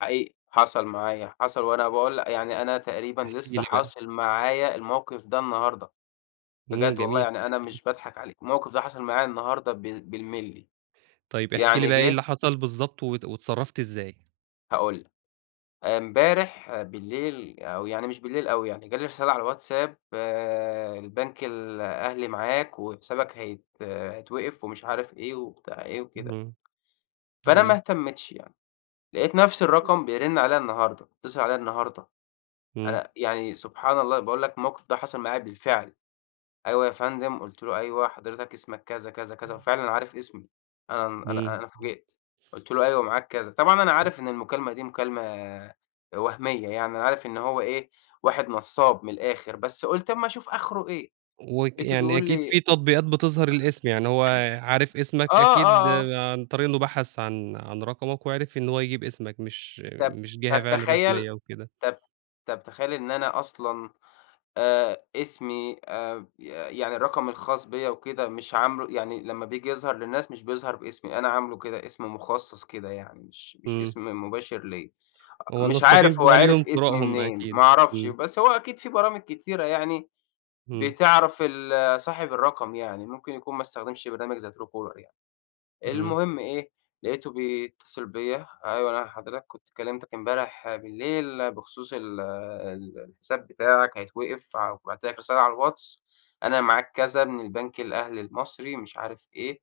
حقيقي، حصل معايا، حصل وأنا باقول ل يعني أنا تقريبًا احكِ لسه لي بقى. حاصل معايا الموقف ده النهارده، إمم بجد والله جميل، يعني أنا احكِ لي. مش باضحك عليك، الموقف ده حصل معايا النهارده ب بالمللي، طيب، احكِ لي يعني بقى إيه اللي جِه حصل بالضبط وات واتصرَّفت إزاي؟ هاقول لك، إمبارح بالليل أو يعني مش بالليل أوي يعني جالي رسالة على الواتساب، البنك الأهلي معاك، وحسابك هيت هيتوقف ومش عارف إيه، وبتاع إيه وكده. إمم، فأنا ما جميل. اهتميتش يعني، لقيت نفس الرقم بيرن عليَّ النهارده، بيتصل عليَّ النهارده، إمم. أنا يعني سبحان الله باقول لك الموقف ده حصل معايا بالفعل، أيوه يا فندم قلت له أيوه حضرتك اسمك كذا كذا كذا، وفعلًا عارف اسمي أنا أنا إمم. أنا فوجئت، قلت له أيوه معاك كذا، طبعًا أنا عارف إن المكالمة دي مكالمة وهمية يعني، أنا عارف إن هو إيه واحد نصاب من الآخر بس قلت أمّا أشوف آخرُه إيه، وك لقيته يعني بيقول أكيد لي فيه تطبيقات بتظهِر الاسم، يعني هو عارف اسمك آه، أكيد آه، آه. عن طريق إنه بَحَث عن عن رقمك وعرِف إن هو يجيب اسمك، مش طَب مش جهة طَب فعلًا تخيَّل، رسمية وكده. طَب طَب تخيَّل إن أنا أصلًا آآ، اسمي آآ، ي يعني الرقم الخاص بيَّا وكده مش عاملُه يعني لمّا بييجي يظهر للناس مش بيظهر باسمي، أنا عاملُه كده اسم مُخصّص كده يعني مش مش إمم. اسم مباشر ليَّا، هو مش النصابين عارف هو بيبقى ليهم عِرَف اسمي طرقهم منين، أكيد، ما أعرفش إمم. بس هو أكيد فيه برامج كتيرة يعني امم. بتعرَف ال صاحب الرقم يعني، ممكن يكون ما استخدمش برنامج زي truecaller يعني، إمم. المهم إيه لقيتُه بيتصل بيَّ، أيوه أنا حضرتك كنت كلّمتك إمبارح بالليل بخصوص ال ال الحساب بتاعك هيتوقف، وبَعَت لك رسالة على الواتس، أنا معاك كذا من البنك الأهلي المصري مش عارف إيه،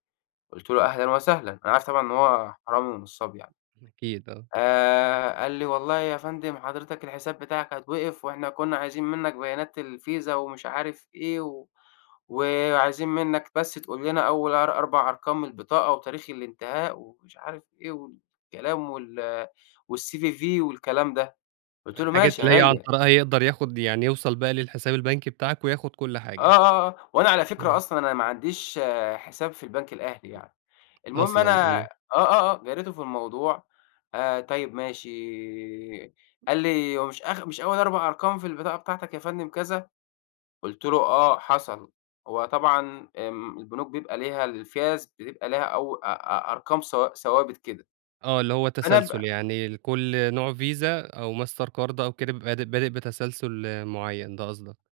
قلت له أهلًا وسهلًا، أنا عارف طبعًا إن هو حرامي ونصاب يعني. أكيد، آه. آآ، قال لي والله يا فندم حضرتك الحساب بتاعك هيتوقف، وإحنا كنا عايزين منك بيانات الفيزا ومش عارف إيه و وعايزين منك بس تقول لنا أول أر أربع أرقام من البطاقة وتاريخ الانتهاء، ومش عارف إيه والكلام وال وال CVV والكلام ده، قلت له: الحاجات "ماشي اللي هي عن عينيا." طريقها يقدَر ياخد يعني يوصَل بقى للحساب البنكي بتاعك، وياخد كل آه، حاجة. آه، آه وأنا على فكرة إمم. أصلًا أنا ما عنديش حساب في البنك الأهلي يعني، المهم أصلًا، أنا إمم. آه، آه، آه جاريته في الموضوع، آآ، طيب ماشي قال لي: "هو مش آخ مش أول 4 أرقام في البطاقة بتاعتك يا فندم كذا؟"، قلت له: "آه حصل"، هو طبعًا امم البنوك بيبقى ليها الفيَّز بيبقى ليها أو أ أ أرقام ثوا ثوابت كده، آه اللي هو أنا تسلسل، ب يعني لكل نوع فيزا أو ماستر كارد أو كده بيبقى باد بادىء بتسلسل معين، ده قصدك؟